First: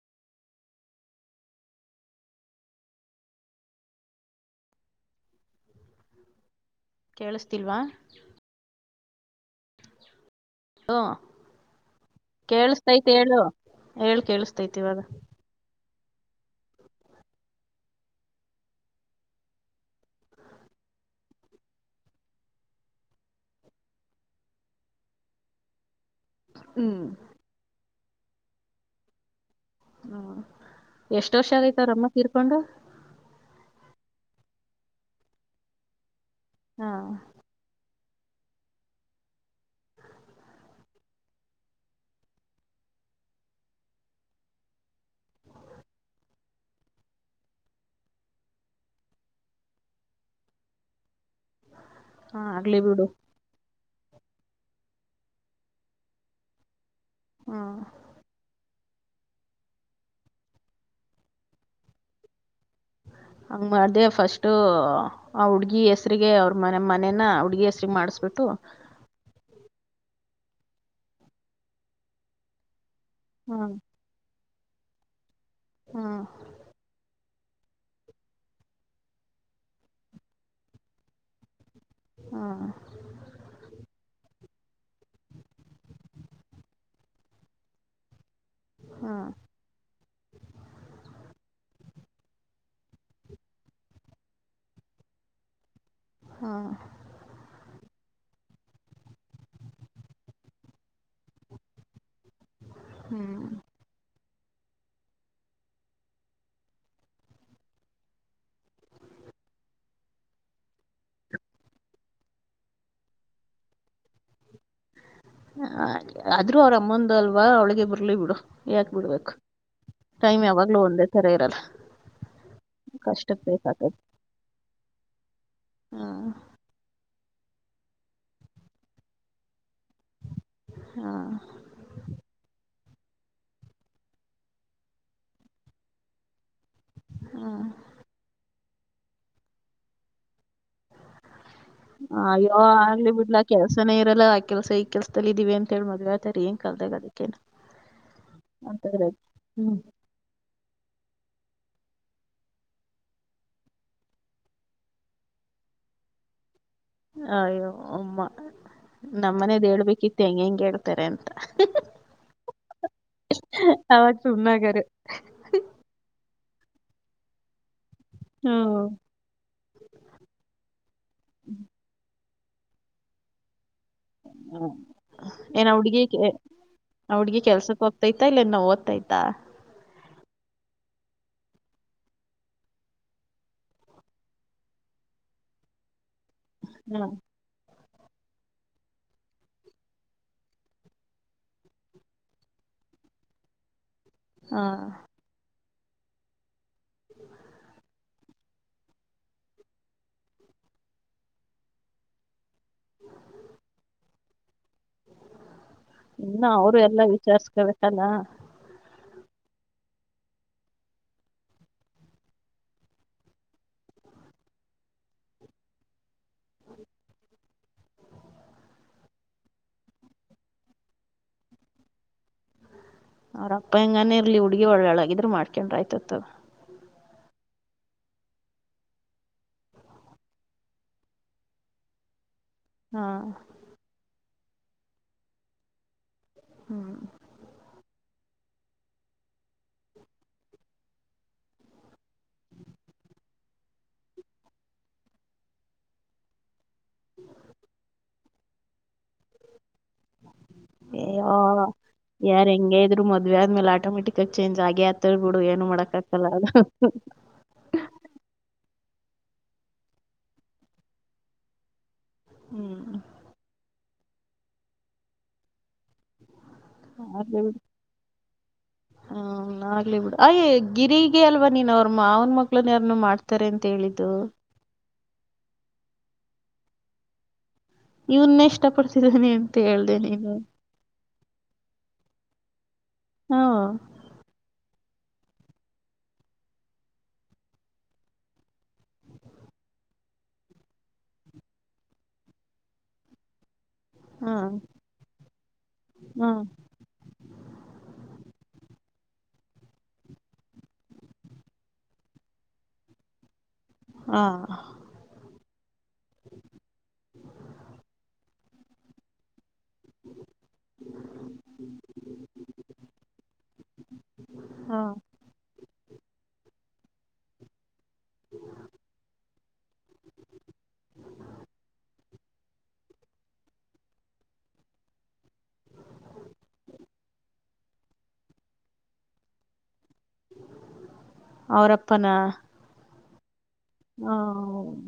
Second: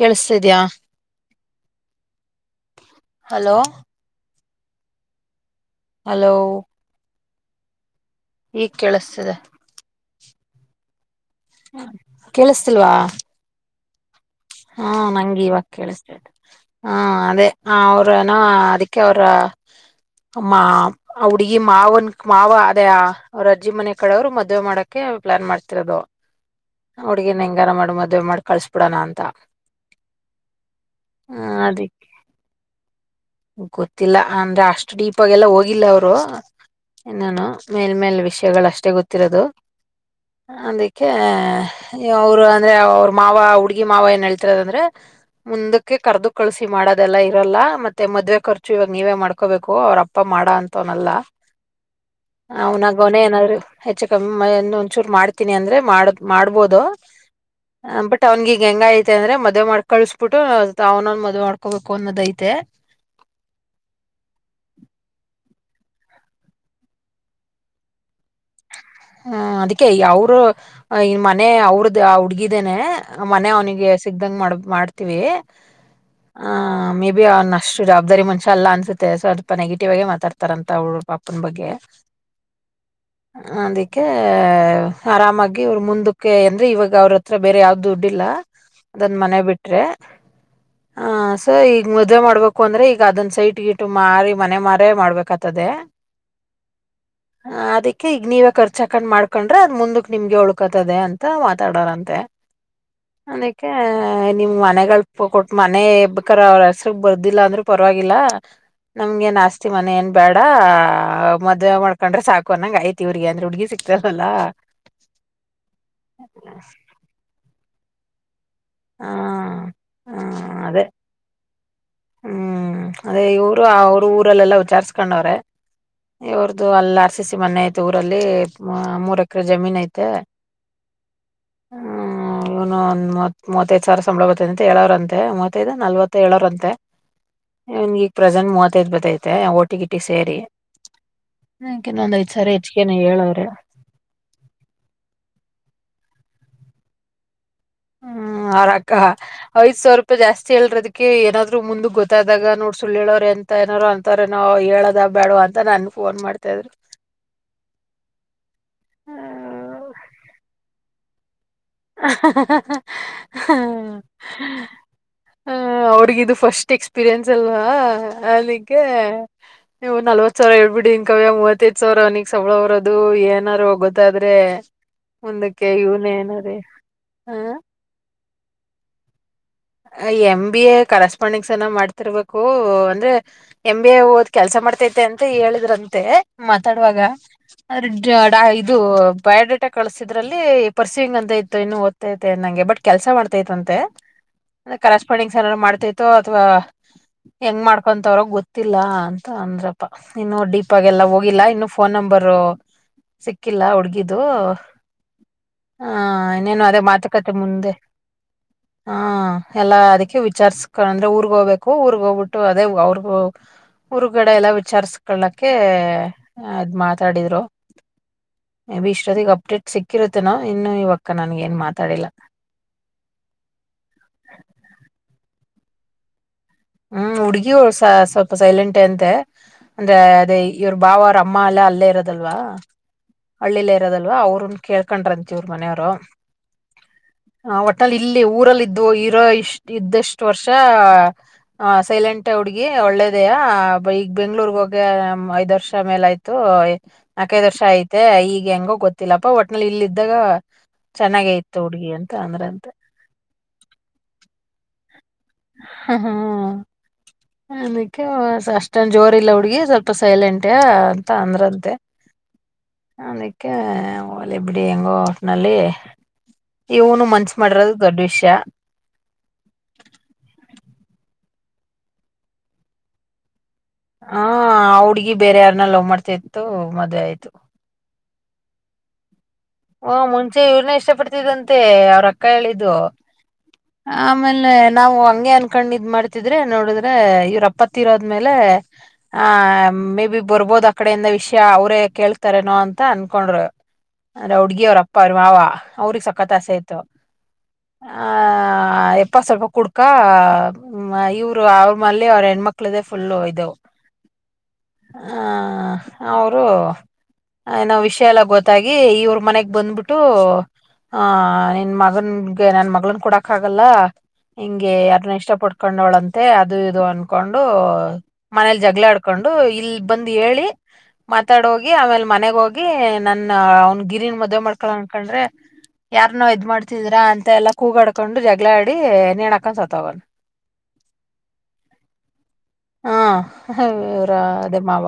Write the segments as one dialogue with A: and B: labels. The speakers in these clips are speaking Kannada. A: ಕೇಳಿಸ್ತಿದ್ಯಾ ಹಲೋ. ಹಲೋ
B: ಕೇಳಿಸ್ತಿಲ್ವಾ?
A: ಈಗ್ ಕೇಳಿಸ್ತಿದೆ.
B: ಹ
A: ಕೇಳಿಸ್ತಿಲ್ವಾ?
B: ಹೇಳ್ ಕೇಳಿಸತೈತಿ
A: ಹಾ
B: ಇವಾಗ
A: ನಂಗಿವಾಗ ಕೇಳಿಸ್ ಹಾ ಅದೇ ಅವ್ರೆನೊ ಅದಕ್ಕೆ ಅವರ ಮಾ ಆ ಹುಡ್ಗಿ ಮಾವನ್ ಮಾವ ಅದೇ ಅವ್ರ ಅಜ್ಜಿ ಮನೆ ಕಡೆವ್ರು ಮದ್ವೆ ಮಾಡಕ್ಕೆ ಪ್ಲಾನ್ ಮಾಡ್ತಿರೋದು. ಆ
B: ಹ್ಮ್
A: ಹುಡ್ಗಿನ್ ಹೆಂಗಾರ ಮಾಡ್ ಮದ್ ದ್ವೆ ಮಾಡ್ ಕಳ್ಸ್ಬಿಡಣ ಅಂತ.
B: ಎಷ್ಟ
A: ಹ
B: ವರ್ಷ
A: ಅದಿಕ್
B: ಆಗೈತವರಮ್ಮ ತೀರ್ಕೊಂಡು.
A: ಗೊತ್ತಿಲ್ಲ ಅಂದ್ರೆ ಅಷ್ಟು ಡೀಪೋಗೆಲ್ಲ ಹೋಗಿಲ್ಲ ಅವ್ರು.
B: ಹಾ
A: ಇನ್ನೆನು ಮೇಲ್ ಮೇಲ್ ವಿಷಯಗಳಷ್ಟೇ ಗೊತ್ತಿರೋದು ಅದಕ್ಕೆ ಅವ್ರು ಅಂದ್ರೆ ಅವ್ರ್ಮಾವ ಹುಡ್ಗಿ ಮಾವ ಏನ್ ಹೇಳ್ತಿರೋದ ಅಂದ್ರೆ ಮುಂದಕ್ಕೆ ಕರ್ದು ಕಳಸಿ ಮಾಡೋದೆಲ್ಲ ಇರಲ್ಲ ಮತ್ತ್ ಮತ್ತೆ ಮದ್ವೆ ಖರ್ಚು ಇವಾಗ ನೀವೇ ಮಾಡ್ಕೋಬೇಕು ಅವ್ರಪ್ಪ ಮಾಡ ಅಂತವನಲ್ಲ.
B: ಹಾ ಆಗ್ಲಿ ಬಿಡು
A: ಅವನಾಗೊನೆ ಏನಾರೂ ಹೆಚ್ಚ ಕಮ್ಮಿ ಮೆ ಒಂದಚೂರು ಮಾಡ್ತೀನಿ ಅಂದ್ರೆ ಮಾಡ ಮಾಡ್ಬೋದು.
B: ಹ್ಮ್
A: ಹ ಬಟ್ ಅವ್ನ್ಗೀಗೆಂಗಾಯ್ತ್ ತೆ ಅಂದ್ರೆ ಮದ್ವೆ ಮಾಡ್ಕಳಿಸ್ಬಿಟ್ಟು ತಾವ್ನ ಮದ್ವೆ ಮಾಡ್ಕೋಬೇಕು ಅನ್ನೋದೈತೆ.
B: ಹಂಗ ಮಾಡ್ದೆ ಫಸ್ಟು ಆ ಹುಡ್ಗಿ ಹೆಸ್ರರಿಗೆ ಅವ್ರ ಮನೆ ಮನೇನ ಆ ಹುಡ್ಗಿ ಹೆಸ್ರ್ಗ್ ಮಾಡಿಸ್ಬಿಟ್ಟು
A: ಹ್ಮ ಅದಕ್ಕೆ ಈ ಅವ್ರು ಇನ್ ಮನೆ ಅವ್ರದು ಆ ಹುಡ್ಗಿದೇನೆ. ಮನೆ
B: ಹ್ಮ್
A: ಅವ್ನಿಗೆ ಸಿಗ್ದಂಗ್ ಮಾಡ್ಬ ಮಾಡ್ತೀವಿ.
B: ಹ್ಮ್
A: ಹ ಮೆ ಬಿ ಅವ್ನ್ ಅಷ್ಟು ಜವಾಬ್ದಾರಿ ಮನುಷ್ಯ ಅಲ್ಲ ಅನ್ಸುತ್ತೆ ಸೊಲ್ಪ ನೆಗೆಟಿವ್ ಆಗೇ ಮಾತಾಡ್ತಾರಂತ ಅವ್ರಪ್ಪನ್ ಬಗ್ಗೆ.
B: ಹ್ಮ್
A: ಅದಿಕ್ ಕೆ ಆರಾಮಾಗಿ ಅವ್ರು ಮುಂದಕ್ಕೆ ಅಂದ್ರೆ ಇವಾಗ ಅವ್ರತ್ರ ಬೇರೆ ಯಾವ್ದು ದುಡ್ಡಿಲ್ಲ. ಅದೊನ್
B: ಹ್ಮ್
A: ಮನೆ ಬಿಟ್ರೆ ಹ ಸೊ ಈ ಮದ್ವೆ ಮಾಡ್ಬೇಕು ಅಂದ್ರೆ ಈಗ ಅದನ್ ಸೈಟ್ ಗೀಟು ಮಾರಿ ಮನೆ ಮಾರೆ ಮಾಡ್ಬೇಕತದೆ.
B: ಹ್ಮ್
A: ಹ ಅದಕ್ಕೆ ಈಗ ನೀವ ಚಕಂಡ್ ಮಾಡ್ಕೊಂಡ್ರೆ ಅದ್ ಮುಂದಕ್ ನಿಮ್ಗೆ ಉಳ್ಕತದೆ ಅಂತ ಮಾತಾಡಾರಂತೆ.
B: ಹ್ಮ್
A: ಅದಕ್ಕೆ ನಿಮ್ ಮನೆಗಳ್ ಕೊಟ್ಟ್ ಮನೆ ಬೇಕರ ಅವ್ರ ಹೆಸರು ಬರ್ದಿಲ್ಲಾ ಅಂದ್ರು ಪರವಾಗಿಲ್ಲ ನಮ್ಗೇನ್ ಆಸ್ತಿ ಮನೆ ಏನ್ ಬೇಡ ಮದ್ವೆ ಮಾಡ್ಕೊಂಡ್ರೆ ಸಾಕು ಅನ್ನಂಗಾಯ್ತಿವ್ರಿಗೆ ಅಂದ್ರೆ ಹುಡ್ಗಿ ಸಿಗ್ತಾರಲ್ಲ.
B: ಹ ಆದ್ರೂ ಅವ್ರಮ್ಮಂದಲ್ವಾ ಅವ್ಳಿಗೆ ಬರಲಿ ಬಿಡು.
A: ಹ
B: ಯಾಕ್ಬಿಡ್ಬೇಕು ಟೈಮು
A: ಹ್ಮ್
B: ಯಾವಾಗ್ಲೂ
A: ಅದೇ
B: ಒಂದೇ ಥರ ಇರಲ್ಲ.
A: ಹ್ಮ್ ಅದೇ
B: ಕಷ್ಟಕ್
A: ಇವರು
B: ಬೇಕಾಗದ್
A: ಅವ್ರ್ ಊರಲ್ಲೆಲ್ಲಾ ವಿಚಾರ್ಸ್ಕೊಂಡವ್ರೆ
B: ಹ್ಮ್
A: ಇವ್ರದು ಅಲ್ಲ ಆರ್ಸಿಸಿ ಮನೆ ಐತೂರಲ್ಲಿ ಮೂರ್ ಎಕರೆ ಜಮೀನ್ ಐತೆ
B: ಹಾ
A: ಇನೂ ಮೂವತ್ ಮೂತ್ವತ್ತೈದ್ ಸಾವ್ರ ಸಂಬಳ ಬತ್ತದಂತ ಹೇಳವ್ರಂತೆ ಮೂವತ್ತೈದೊ ನಲ್ವತ್ತೋ ಹೇಳೊರಂತೆ.
B: ಹ್ಮ್
A: ಇವನ್ಗೀಗ್ ಪ್ರೆಸೆಂಟ್ ಮೂವತ್ ವತ್ತೈತ್ ಬತೈತೆ ಓಟಿ ಗೀಟಿ ಸೇರಿ. ನಂಗ್ ಇನ್ನೊಂದ್
B: ಅ
A: ಐದ್ ಸಾರಿ
B: ಅಯ್ಯೋ
A: ಹೆಚ್ಚಿಗೆನೆ
B: ಆಗ್ಲಿ ಬಿಡ್ಲ
A: ಹೇಳವ್ರೆ
B: ಆ ಕೆಲ್ಸನೇ ಇರಲ್ಲ ಆ ಕೆಲ್ಸ ಈ ಕೆಲ್ಸದಲ್ಲಿ ಇದೀವಿ ಅಂತ ಹೇಳಿ ಮದ್ವೆ ಆತ ಟೀಂನ್ ಕಲ್ದಗದಕ್ಕೆನ್
A: ಹ್ಮ್ ಆರ್ರಕ್ಕ
B: ಹ್ಮ್
A: ಐದ್ಸಾವ್ರಪಾಯಿ ಜಾಸ್ತಿ ಹೇಳರದ್ ಕುಕ್ಕೆ ಏನಾದ್ರು ಮುಂದ್ಗೊತ್ತಾದಾಗ ನೋಡ್ ಸುಳ್ಳ ಹೇಳೋ್ರ ಎಂತ ಏನಾರರು ಅಂತವ್ರೇನೋ ಹೇಳೋದ ಬ್ಯಾಡ್ವ ಅಂತ ನನ್ ಫೋನ್ ಮಾಡ್ತಾ ಇದ್ರು.
B: ಅಯ್ಯೋ ಅಮ್ಮ
A: ಹ್ಮ್
B: ನಮ್ಮನೇದ್ಹೇಳ್ಬೇಕಿತ್ತು ಹೆಂಗೆಂಗ್ಹೇಳ್ ತ್ತರೆಂತ.
A: [unintelligible]
B: ಅವಾಗ ಸುಮ್ನಾಗರು
A: ಅವ್ರಿಗಿದು ಫಷ್ ಟ್ ಎಕ್ಸ್ ಪಿರಿಯನ್ಸ್ ಅಲ್ವಾ. ಅದ್ಕೆ
B: ಹ್ಮ್
A: ನೀವು ನಲ್ವತ್ಸಾವ್ರ ಹೇಳ್ಬಿಡಿನ್ ಕವ್ಯ ಮೂವತ್ತೈದ್ಸಾವ್ರ ಅವ್ನಿಗ್ ಸಂವ್ಳ ವರದು ಏನಾದರು ಗೊ ತ್ತಾದ್ರೆ
B: ಹ್ಮ್ ಏನ್
A: ಮುಂದಕ್ಕೆ
B: ಆ ಹುಡ್ಗಿ
A: ಇವ್ನೆ
B: ಕೆ-
A: ಏನಾರೆ
B: ಆ ಹುಡ್ಗಿ ಕೆಲ್ಸಕ್ಹೋಗ್ತ ತೈಯ್ತ ಇಲ್ಲ ಇನ ಓದ್ತೈಯ್ತಾ.
A: ಎಮ್ ಬಿ ಎ ಕರೆಸ್ಪಾಂಡಿಂಗ್ಸ್ ಎನ್ನ ಮಾಡ್ತಿರ್ಬೇಕು ಅಂದ್ರೆ ಎಮ್ ಬಿ ಎ ಓದ್ ಕೆಲ್ಸ ಮಾಡ್ತೈತೈತೆ ಅಂತ ಹೇಳಿದ್ರಂತೆ. ಮಾತಾಡ್ವಾಗ
B: ಹ್ಮ್
A: ಅದ್ರ್ ಡ ಇದು ಬಯೋಡೇಟಾ ಕಳ್ಸಿದ್ರಲ್ಲಿ ಪರ್ಸ್ಯೂವಿಿಂಗ್ ಅಂತ ಇತ್ತು ಇನ್ನು ಓದ್ತೈತೆ ಅನಂಗೆ ಬಟ್ ಕೆಲ್ಸ ಮಾಡ್ತೈತ್ತ್ ಅಂತೆ.
B: ಹಾ
A: ಅಂದ್ರ್ ಕರೆಸ್ಪಂಡಿಂಗ್ಸ್ನ ಏನ್ರ್ ಮಾಡ್ ತ್ತಿತೋ ಅಥ್ವಾ ಹೆಂಗ್ ಮಾಡ್ಕೊಂತವ್ರೊ ಗೊತ್ತಿಲ್ಲ ಅಂತ ಅಂದ್ರಪ್ಪ ಇನ್ನು ಡೀಪ್ ಆಾಗ್ ಎಲ್ಲ ಹೋಗಿಲ್ಲ ಇನ್ನು ಫೋನ್ ನಂಬರ್ರು ಸಿಕ್ಕಿಲ್ಲ ಹುಡ್ಗಿದ್ ದು. ಹಾ
B: ಇನ್ನ
A: ಇನ್ನೇನು
B: ಅವರು
A: ಅದೇ
B: ಎಲ್ಲಾ
A: ಮಾತುಕತೆ ಮುಂದೆ.
B: ವಿಚಾರ್ಸ್ಕೋಬೇಕಲ್ಲ
A: ಹಾ ಎಲ್ಲಾ ಅದಕ್ಕೆ ವಿಚಾರ್ಸ್ಕ ಅಂದ್ರೆ ಊರ್ಗ್ಹೋಗ್ಬೇಕು ಊರ್ಗ್ಹೋಗ್ಬಿಟ್ಟು ಅದೇ ಅವ್ರಗು ಊರ್ಗಡೆ ಎಲ್ಲಾ ವಿಚಾರ್ಸ್ಕಳಕ ಅದ್ ಮಾತಾಡಿದ್ರು ಮೆ ಬಿ ಇಷ್ಟೊತ್ತಗ ಅಪ್ಡೇಟ್ ಸಿಕ್ಕಿರುತ್ತೇನೊ ಇನ್ನು ಇವಕ್ಕ ನನ್ಗೆನು ಮಾತಾಡಿಲ್ಲ
B: ಅವ್ರಪ್ಪ ಹೆಂಗಾನೇ ಇರ್ಲಿ ಹುಡ್ಗಿ ಒಳ್ಳೆಳಾಗಿದ್ರೆ ಮಾಡ್ಕೆಂಡ್ರಾಯ್ತ್ ತ ತಗ.
A: ಹ್ಮ್ ಹುಡ್ಗಿ ಸೊಪ ಸೈಲೆಂಟ್ ಅಂತೆ ಅಂದ್ರೆ ಅದೇ ಇವ್ರ ಭಾವ ಅವ್ರಮ್ಮ ಎಲ್ಲ ಅಲ್ಲೇ ಇರೋದಲ್ವಾ
B: ಹಾ
A: ಹಳ್ಳಿಲ್ಲ ಇರೋದಲ್ವಾ ಅವ್ರುನು ಕೇಳ್ಕಂಡ್ರಂತ್ತಿವ್ರು ಮನೆವ್ರು.
B: ಹ್ಮ್
A: ಹ ವಟ್ಟಲ್ಲ್ ಲಿ ಇಲ್ಲಿ ಊರಲ್ಲಿ ಇದ್ದು ಇರೋ ಇಷ್ಟ್ ಇದ್ದಷ್ಟು ವರ್ಷಾ ಹ ಸೈಲೆಂಟ್ ಹುಡ್ಗಿ ಒಳ್ಳೇದೆಯ ಈಗ ಬೆಂಗ್ಳೂರ್ ಹೋಗಿ ಐದ್ ವರ್ಷ ಮೇಲಾಯ್ತು ನಾಕೈ ವರ್ಷ ಐತೆ ಈಗ ಹೆಂಗೋ ಗೊತ್ತಿಲ್ಲಪ್ಪ ಒಟ್ನಲ್ಲಿ ಇಲ್ಲಿಇದ್ದಾಗ
B: ಯೋ ಯಾರ್
A: ಅಂದ್ರಂತೆ
B: ಹೆಂಗೆ ಇದ್ರು ಮದ್ವೆೆ ಆದ್ಮೇಲೆ ಆಟೋಮೆಟಿಕ್ ಆಗ್ ಚೇಂಜ್ ಆಗ್
A: [unintelligible] ಹ್ಮ ಅನಕ್ಕೆಸಷ್ಟ್ ಟ್ಂದ್ ಜೋರ್ಲ್ಲ ಹುಡ್ಗಿ ಸ್ವಲ್ಪ ಸೈಲೆಂಟ್ ಅಂತ ಅಂದ್ರಂತೆ. ಅನಕ್ಕೆ ಹೋಲಿ ಬಿಡಿ ಹೆಂಗೋ ಒಟ್ನಲ್ಲಿ ಇವನು ಮನ್ಸ್
B: [unintelligible]
A: ಮಾಡಿರೋದು ದೊಡ್ಡ ವಿಷಯ
B: ಹ್ಮ ಆಗ್ಲಿಬಿಡು ಹೈ ಗಿರಿಗೆ ಅಲ್ವಾ ನೀನ್ ಅವ್ರ್ ಮಾವ್ನ ಮಕ್ಳು ಯಾರ್ನು ಮಾಡ್ತಾರೆ ಅಂತ ಹೇಳಿದ್ದು.
A: ಹಾ ಆ ಹುಡ್ಗಿ ಬೇರೆ ಯಾರ್ನ್ನಲ್ಲವ್ವ್ ಮಾಡ್ತೈ ತು ಮದ್ವೆ ಆಯ್ತು.
B: ಇವ್ನೆಷ್ಟ ಪಡ್ತಿದ್ದಾನೇ
A: ಹೊ ಮುಂಚೆ ಇವ್ರ್ನೇ ಇಷ್ಟ ಪಡ್ತಿದಂತೆ ಅವ್ರ ಕ್ಕ ಹೇಳಿದು.
B: ಹ್ಮ
A: [inaudible] ಆಮೇಲೆ ನಾವು ಹಂಗೆ ಅನ್ಕೊಂಡ್ ಇದ್ ಮಾಡ್ತಿದ್ರೆ ನೋಡಿದ್ರೆ ಇವ್ರಪ್ಪ ತ್ತಿರೋದ್ಮೇಲೆ ಆಹ ಮೇ ಬಿ ಬರ್ಬೋದ ಆ ಕಡೆಯಿಂದ ವಿಷ್ಯ ಅವ್ರೇ ಕೇಳ್ತಾರೇನೋ ಅಂತ ಅನ್ಕೊಂಡ್ರು.
B: ಹಾ
A: ಅದ್ರೆ ಹುಡ್ಗಿಯವ್ರ ಅಪ್ಪ ಅವ್ರ್ ಮಾವ ಅವ್ರಿಗೆ
B: ಹಾ
A: ಸಖತ್ ಆಸೆಯಿತ್ತು ಆ ಪ್ಪ ಸ್ವಲ್ಪ ಕುಡ್ಕಾ ಇವ್ರು ಅವ್ರ ಮಲ್ಲಿ ಅವ್ರ್ ಹೆಣ್ಮಕ್ಳ್ದೇ ಫುಲ್ಲು ಇದು.
B: ಹಾ
A: ಹ ಅವ್ರು ಏನೋ ವಿಷ್ಯ ಎಲ್ಲ ಗೊತ್ತ್ ತ್ ಗಿ ಇವ್ರ ಮನೆಗ್ ಬಂದ್ಬಿಟ್ಟು ಆಹ ನಿನ್ ಮಗನ್ಗೆ ನನ್ ಮಗ್ಳ್ ಕೊಡಕ್ ಆಗಲ್ಲ ನಿಂಗೆ
B: ಹಾ
A: ಯಾರ್ನ್ನ ಇಷ್ಟ ಪಟ್ಕೊಂಡವ್ಳಂತೆ ಅದು ಇದು ಅನ್ಕೊಂಡು ಮನೇಲಿ ಜಗ್ಳ ಆಡ್ಕೊಂಡು ಇಲ್ಬಂದು ಹೇಳಿ ಮಾತಾಡ್ಹೋಗಿ ಆಮೇಲೆ ಮನೆಗ್ಹೊಗಿ ನನ್ ಅವ್ನ್ ಗಿರಿನ್ ಮದ್ವೆ ಮಾಡ್ಕಳನನ್ಕಂಡ್ರೆ ಯಾರ್ನಾವ್ ಇದ್ ಮಾಡ್ತಿದ್ರಾ ಅಂತ ಎಲ್ಲಾ ಕೂಗಾಡ್ಕೊಂಡು ಜಗ್ಳ ಆಡಿ ನೆಣಾಕೊಂಡ್ ಸತ್ಹೋಗೋವ್ನ್.
B: ಅವ್ರಪ್ಪನ
A: ಹ್ಮ್ ಹ ಇವ್ರ ಅದೇ ಮಾವ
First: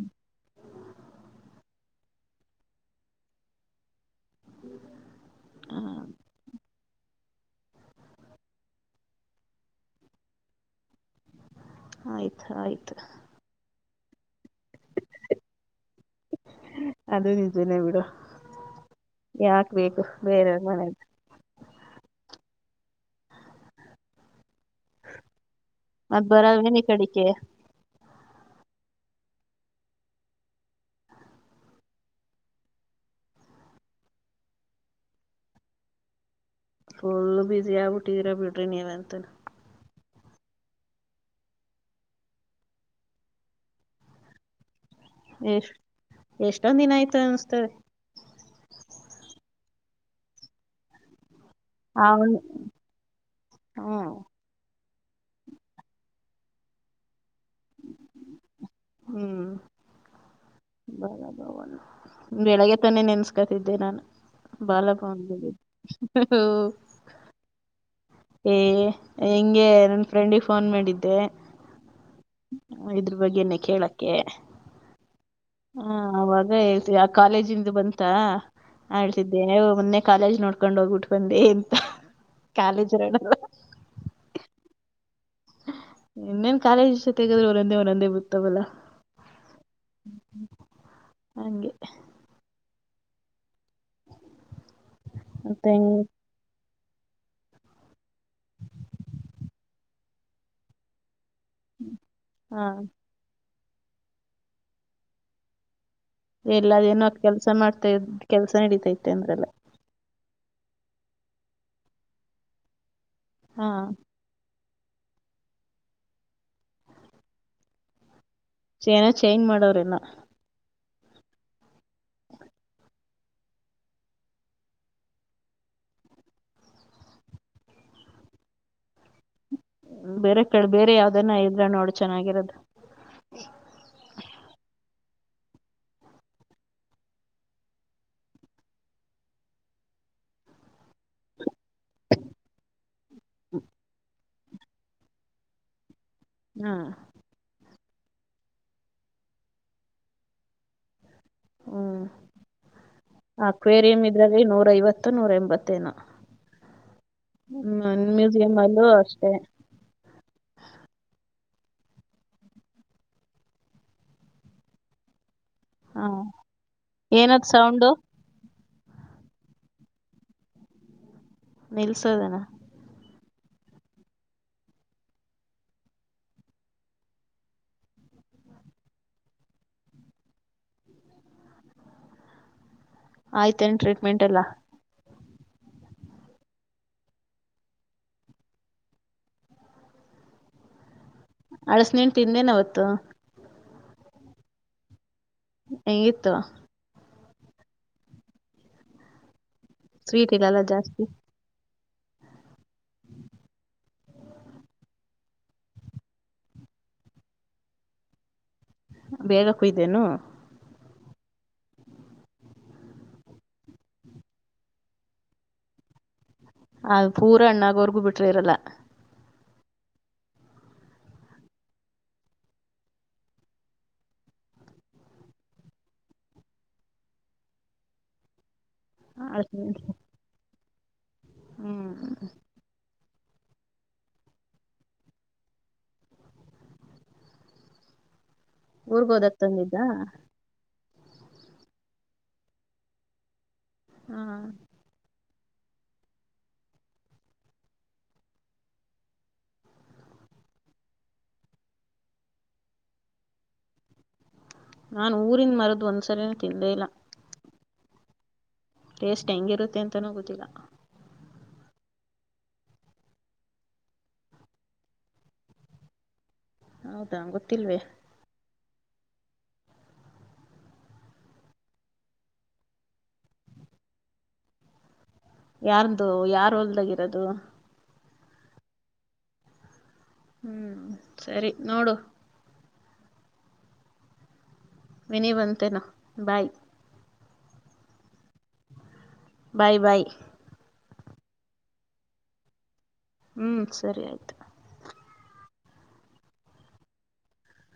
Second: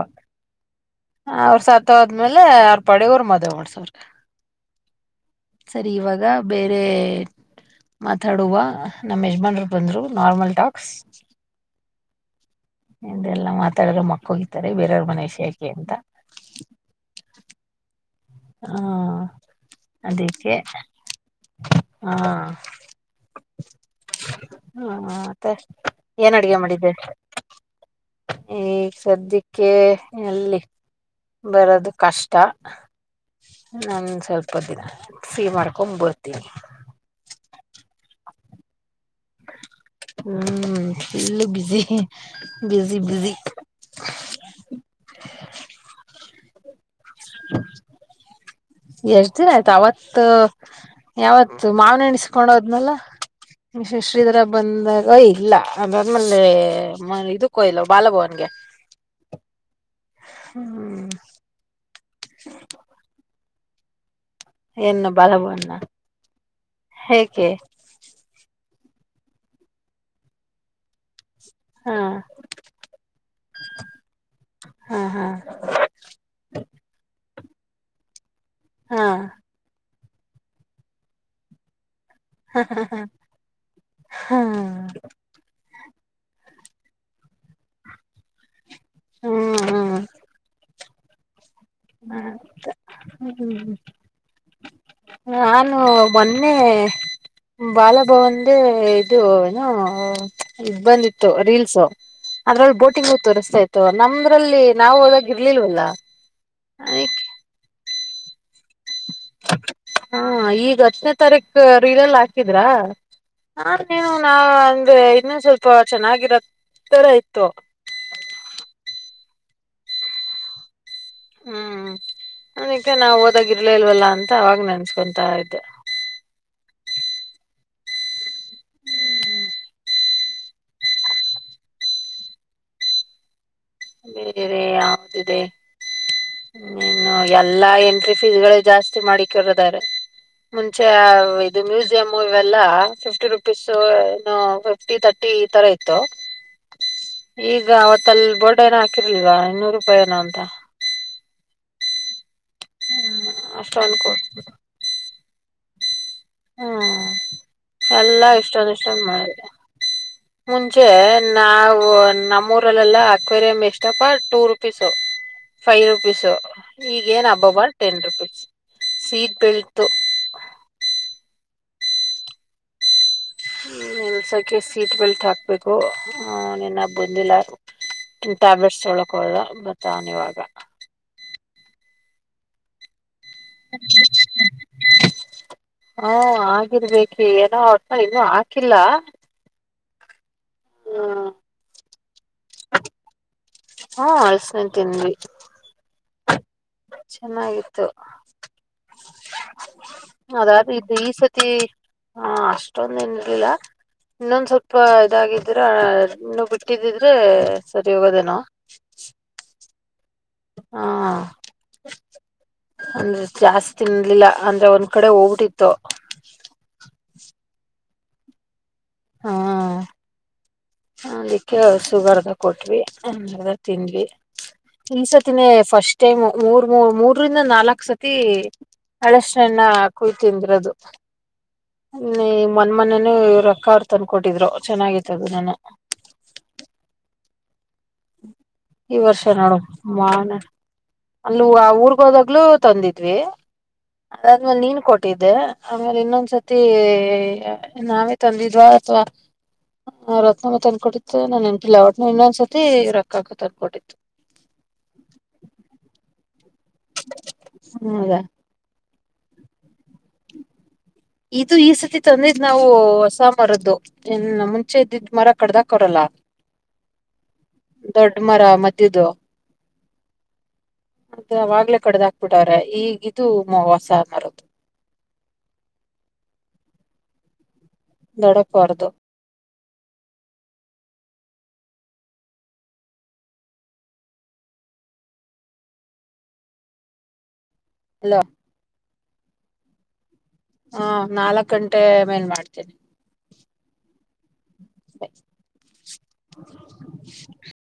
A: ಅವ್ರ ಸತ್ ತ್ತೊದ್ಮೇಲೆ ಅವ್ರ್ ಪಾಡಿಗವ್ರು ಮದ್ವೆ ಮಾಡ್ಸವ್ರೆ. [inaudible] ಸರಿ ಇವಾಗ ಬೇರ್ ರೆ ಮಾತಾಡುವ ನಮ್ಮೆಜುಮಾನ್ರು ಬಂದ್ರು ನಾರ್ಮಲ್ ಟಾಕ್ಸ್
B: ಆಯ್ತ್ ಆಯ್ತು.
A: ತ್ತಾಡ್ದ್ರೆ ಮಕ್ಕ್ ತಾರೆ ಬೇರೆಯವ್ರ ಮನೆ ವಿಷ್ಯಕೆ ಅಂತ.
B: ಅದು ನಿಜನೇ ಬಿಡು
A: ಹ
B: ಯಾಕ್ ಬೇಕು
A: ಅದಕ್ಕೆ
B: ಬೇರೆಯವರ್ ಮನೆದು.
A: [inaudible] ಹಾ ಮತ್ತೆ
B: ಮತ್
A: ಏನ್ ಅಡುಗೆ
B: ಬರಲ್ವೇನ್ ಈ
A: ಮಾಡಿದ್ದೆ.
B: ಕಡಿಕೆ
A: ಹೇ ಸದ್ಯಕ್ಕೆ ಎಲ್ಲಿ ಬರೋದು ಕಷ್ಟ. ನನ್ ಸ್ವಲ್ಪ ದಿನ ಫೀ ಮಾಡ್ಕೊಂಡ್ ಬರ್ತೀನಿ.
B: ಫುಲ್ ಫುಲ್ ಆಗ್ಬಿಟ್ಟಿದ್ದೀರಾ ಬಿಡ್ರಿ ನೀವೆ ಅಂತನ.
A: ಹ್ಮ್ full busy busy busy.
B: Yes ಎಷ್ಟೊಂದ್ ದಿನ ಆಯ್ತ್. ಆಯ್ತ ಅನಿಸುತ್ತದೆ.
A: ಎಷ್ಟ ದಿನ ಆಯ್ತು ಅವತ್ತು ಯಾವತ್ ಮಾವನೆಹಣ್ಣು
B: ಅವನ್
A: ಇಸ್ಕೊಂಡ್ ಹೋದ್ನಲ್ಲ ನಿಮಷ
B: ಹ್ಮ್
A: ಶ್ರೀಧರ ಬಂದಾಗ್ ಓಯ್ ಇಲ್ಲ ಅದಾದ್ಮೇಲೆ ಇದಕ್ಕೋ ಇಲ್ಲ ಬಾಲಭವನ್ಗೆ.
B: ಹ್ಮ್
A: ಹ್ಮ್
B: [unintelligible] ಬೆಳಗ್ ತಾನೆ ನೆನ್ಸ್ ಕತಿದ್ದೆ ನಾನು ಬಾಲ
A: ಏನು ಬಾಲಭವನ್ನ ಹೇಗೆ
B: [unintelligible] ಹೇ ಹಿಂಗೆ ನನ್ ಫ್ರೆಂಡಿಗೆ ಫೋನ್ ಮಾಡಿದ್ದೆ
A: ಹಾ
B: ಇದ್ರು ಬಗ್ಗೆನೆೇ ಕೇಳಕ್ಕೆೆ.
A: ಹಾ ಹಾ
B: ಹಾ ಅವಾಗ ಹೇಳ್ತಿವ್ ಕಾಲೇಜಿಂದ ಬಂತ. ಹಾ ಹಳ್ತಿದ್ದೇನೆ ನೀವು ಮೊನ್ನೆ. ಕಾಲೇಜ್ ನೋಡ್ಕೊಂಡ್ ಹೋಗ್ಬಿಟ್ಟು ಬಂದೆ ಅಂತ.
A: ಹಾ
B: ಕಾಲಿಜರ
A: ಹ್ಮ್
B: ಇನ್ನೇನ್ ಕಾಲೇಜ್ ತೆಗದ್ರರು ಒನೊಂದೇ ಒಂದೊಂದೇ ಬತ್ತವಲ್ಲ. [inaudible] ಹಂಗೆ
A: ಆ ಹ್ಮ್
B: ಮತ್ತೆ
A: ನಾನು ಮೊನ್ನೆ ಬಾಲ [unintelligible] ಬಂದೆ ಇದು ಏನೋ ಹ್ಮ ಇಬಂದಿತ್ತು ರೀಲ್ಸ್
B: ಹಾ
A: ಅದ್ರಲ್ಲಿ ಬೋಟಿಂಗ್ ತೋರಿಸ್ತಾ ಇತ್ ತು. ನಮ್ರಲ್ಲಿ ನಾವ್ಹೋದಾಗಿರ್ಲಿಲ್ವಲ್ಲ.
B: ಇಲ್ಲ ಏನೊ ಕೆಲ್ಸ ಮಾಡ್ ತೆ ಕೆಲ್ಸ ನಡೀತೈತೆ ಅಂದ್ರಲ್ಲ.
A: ಹಾ ಈಗ ಹತ್ತ್ನೇ ತಾರೀಕ ರೀಲೆಲ್ಲ್ ಹಾಕಿದ್ರಾ ಹಾ ನೀನು ನಾ ನ್ಗೆ ಇನ್ನೊಸ್ವಲ್ಪ ಚೆನ್ನಾಗಿರತ್ತರ ಇತ್ತು.
B: ಚೇನೋ ಚೇಂಜ್ ಮಾಡವ್ರೆನೊ.
A: ಹ್ಮ್ ಅನಕ್ಕೆ ನಾ್ ಹೋದಾಗಿರ್ಲೆ ಇಲ್ವಲ್ಲ ಅಂತ ಅವಾಗ್ ನೆನ್ಸ್ಕೊಂತ ಇದ್ದೆ.
B: ಬೇರೆ ಕಡ್ ಬೇರೆ ಯಾವ್ದನ ಇದ್ರೆ ನೋಡು ಚೆನ್ನಾಗಿರೋದು.
A: ಬೇರೆ ಯಾವ್ದಿದೆ ಇನ್ನು ಎಲ್ಲಾ ಎಂಟ್ರಿ ಫೀಸ್ಗಳು ಜಾಸ್ತಿ ಮಾಡಿಕರದಾರೆ ಮುಂಚೆ ಇದು ಮ್ಯೂಸಿಯಂ ಇವೆಲ್ಲಾ ಫಿಫ್ಟಿ ರುಪೀಸು ಫಿಫ್ಟಿ ತರ್ಟಿ ಇತರ ಇತ್ತು.
B: ಹ್ಮ್
A: ಅವತ್ತಲ್ ಕ ಏನೊ ಹಾಕಿರ್ಲಿಲ್ವಾ ಇನ್ನೂರೂಪಾಯಿನೊ ಅಂತ.
B: ಹ್ಮ್
A: ಹ್ಮ್ ಅಷ್ಟೊಂದು
B: ಅಕ್ವೇರಿಯಂ
A: ಕೊಟ್
B: ಇದ್ರಲ್ಲಿ ನೂರೈವತ್ತು ತ್ತ ನೂರೆಂಬತ್ತೇನೊ
A: ಹ್ಮ ಎಲ್ಲಾ
B: ಮ್ಯೂಸಿಯಂ
A: ಇಷ್ಟೊಂದ್
B: ಅಲ್ಲೂ
A: ಇಷ್ಟೊ
B: ಅಷ್ಟೇ
A: ಮಾಡಿದೆ ಮುಂಚೆ ನಾವು ನಮ್ಮೂರಲ್ಲೆಲ್ಲ ಅಕ್ವೇರಿಯಂ ಎಷ್ಟಪ್ಪ ಟೂ ರುಪೀಸು ಫೈವ್
B: ಹ
A: ರುಪೀಸ್ ಈಗ ಏನ್
B: ಏನದ್
A: ಅಬಬ್ಬ
B: sound
A: ten rupees. Seat belt ದು.
B: ನಿಲ್ಸದುನ.
A: ನಿಲ್ಸೋಕ್ಕೆೆ ಸೀಟ್ ಬೆಲ್ಟ್ ಹಾಕ್ಬೇಕು ಅವ್ನಿನ್ನ ಬಂದಿಲ್ಲ ಟ್ಯಾಬ್ಲೆಟ್ಸ್ ತೊಳಕ್ಹೊದ ಬತ್ತನ್ ಇವಾಗ.
B: ಆಯ್ತೇನ್ ಟ್ರೀಟ್ಮೆಂಟ್ ಎಲ್ಲಾ
A: ಹಾ ಆಗಿರ್ಬೇಕಿ ಏನೋ ಹೊಟ್ ಇನ್ನುೂ ಹಾಕಿಲ್ಲ ಹಾ
B: ಅಳ್ಸ್ ನೇನ್ ತಿಂದೇನ್ ಅವತ್ತು.
A: ಹ್ಮ ಅಳ್ಸನೆೇ ತಿನ್ವಿ.
B: ಹೆಂಗಿತ್ತು.
A: ಚೆನ್ನಾಗಿತ್ತು. [unintelligible]
B: ಸ್ವೀಟ್ ಇಲ್ಲಲ್ಲ
A: ಅದಗ್ ಇದ್ದ
B: ಜಾಸ್ತಿ
A: ಈ ಸತಿ ಹಾ ಅಷ್ಟೊಂದೆನ್ ಇರ್ಲಿಲ್ಲ ಇನ್ನೊಂದ್ಸ್ವಲ್ಪ ಇದಾಗಿದ್ರೆ ಇನ್ನು ಬಿಟ್ಟಿದ್ದಿದ್ರೆ ಸರಿ ಹೋಗೋದೇನೋ
B: ಹುದೆನು
A: ಹಾ [inaudible] ಅಂದ್ರೆ ಜಾಸ್ತಿನ್ಲಿಲ್ಲ ಅಂದ್ರೆ ಒಂದ್ ಕಡೆ ಹೋಗ್ಬಿಟ್ಟಿತ್ತು
B: ಅದು ಪೂರ ಹಣ್ಣು ಆಗೋವರ್ಗು ಬಿಟ್ [unintelligible]
A: ಅದಿಕ್ಕೆ ಶುಗರ್ದ ಕೊಟ್ವಿ ಅದ ತಿಂದ್ವಿ ಈಸತಿನೇ ಫಸ್ಟ್ ಟೈಮ್ ಮೂರ್ ಮೂ ಮೂರರಿಂದ ನಾಲ್ಕ್ ಸತಿ. ಅಳಷ್ನ ಕುಳತಿಂದ್ರ ಅದು.
B: ಹ್ಮ್
A: ನೀ ಮೊನ್ ಮೊನ್ನೆ. ನೀ ಇವ್ ರೊಕ್ಕ ಅವ ತಂದಕೊಟ್ಟಿದ್ರು ಚೆನ್ನಾಗಿತ್ತದ ನಾನ. ಈ
B: ಊರ್ಗ್
A: ವರ್ಷ
B: ಹೋದಾಗ ತಂದಿದ್ದ
A: ನೋಡುಮಾ ಅಲ್ಲಿ ಆ ಊರ್ಗ ಹೋದಾಗ್ಲೂ ತಂದಿದ್ವಿ.
B: ಹಾ
A: ಅದಾದ್ಮೇಲೆ ನೀನ್ ಕೊಟ್ಟಿದ್ದೆ. ಆಮೇಲೆ ಇನ್ನೊಂದ್ಸತಿ ನಾವೇ ತಂದಿದ್ವಾ ಅಥವಾ ರತ್ನಮ್ಮ ತಂದ್ಕೊಟ್ಟಿತ್ತು ನಾನನ್ ಎಂಟಿಲ್ಲ ಒಟ್ನ ಇನ್ನೊಂದ್ಸರ್ತಿ ರೊಕ್ಕಕ್ಕ ತಂದ್ ಕೊಟ್ಟಿತ್ತು
B: ನಾನ್ ಊರಿನ್ ಮರದ ಒಂದ್ಸರಿನ ತಿಂದೆ ಇಲ್ಲ.
A: ಹೌದಾ
B: ಟೇಸ್ಟ್ ಹೆಂಗಿರುತ್ತೆ ಅಂತನೂ ಗೊತ್ತಿಲ್ಲ.
A: ಇದು ಈ ಸತಿ ತಂದಿದ್ದ್ ನಾವು ಹೊಸ ಮರದ್ದು ಇನ್ ಮುಂಚೆ ಇದಿದ್ ಮರ ಕಡ್ದಾಕೊರಲ್ಲ.
B: ಹೌದಾ ಗೊತ್ತಿಲ್ವೆ.
A: ಇದದು ಮತ್ತ ಅವಾಗ್ಲೇ ಕಡದ ಹಾಕ್ಬಿಟ್ಟವ್ರೆ ಈಗಿದು ಮರುದ್ದು.
B: ಯಾರ್ದು ಯಾರ ಹೊಲ್ದಾಗಿ ಇರೋದು.
A: ದೊಡ್ಡಪ್ಪ ಅವ್ರ್ದು.
B: ಹ್ಮ್ ಸರಿ ನೋಡು. ವಿನಿ ಬಂತೇನೋ ಬಾಯ್.
A: ಹಲೋ
B: ಬಾಯ್ ಬಾಯ್
A: ಹಾ ನಾಲ್ಕ್ ಗಂಟೆ ಮೇಲ್ ಮಾಡ್ತೇನಿ.
B: ಹ್ಮ್ ಸರಿ ಆಯ್ತು.
A: [inaudible]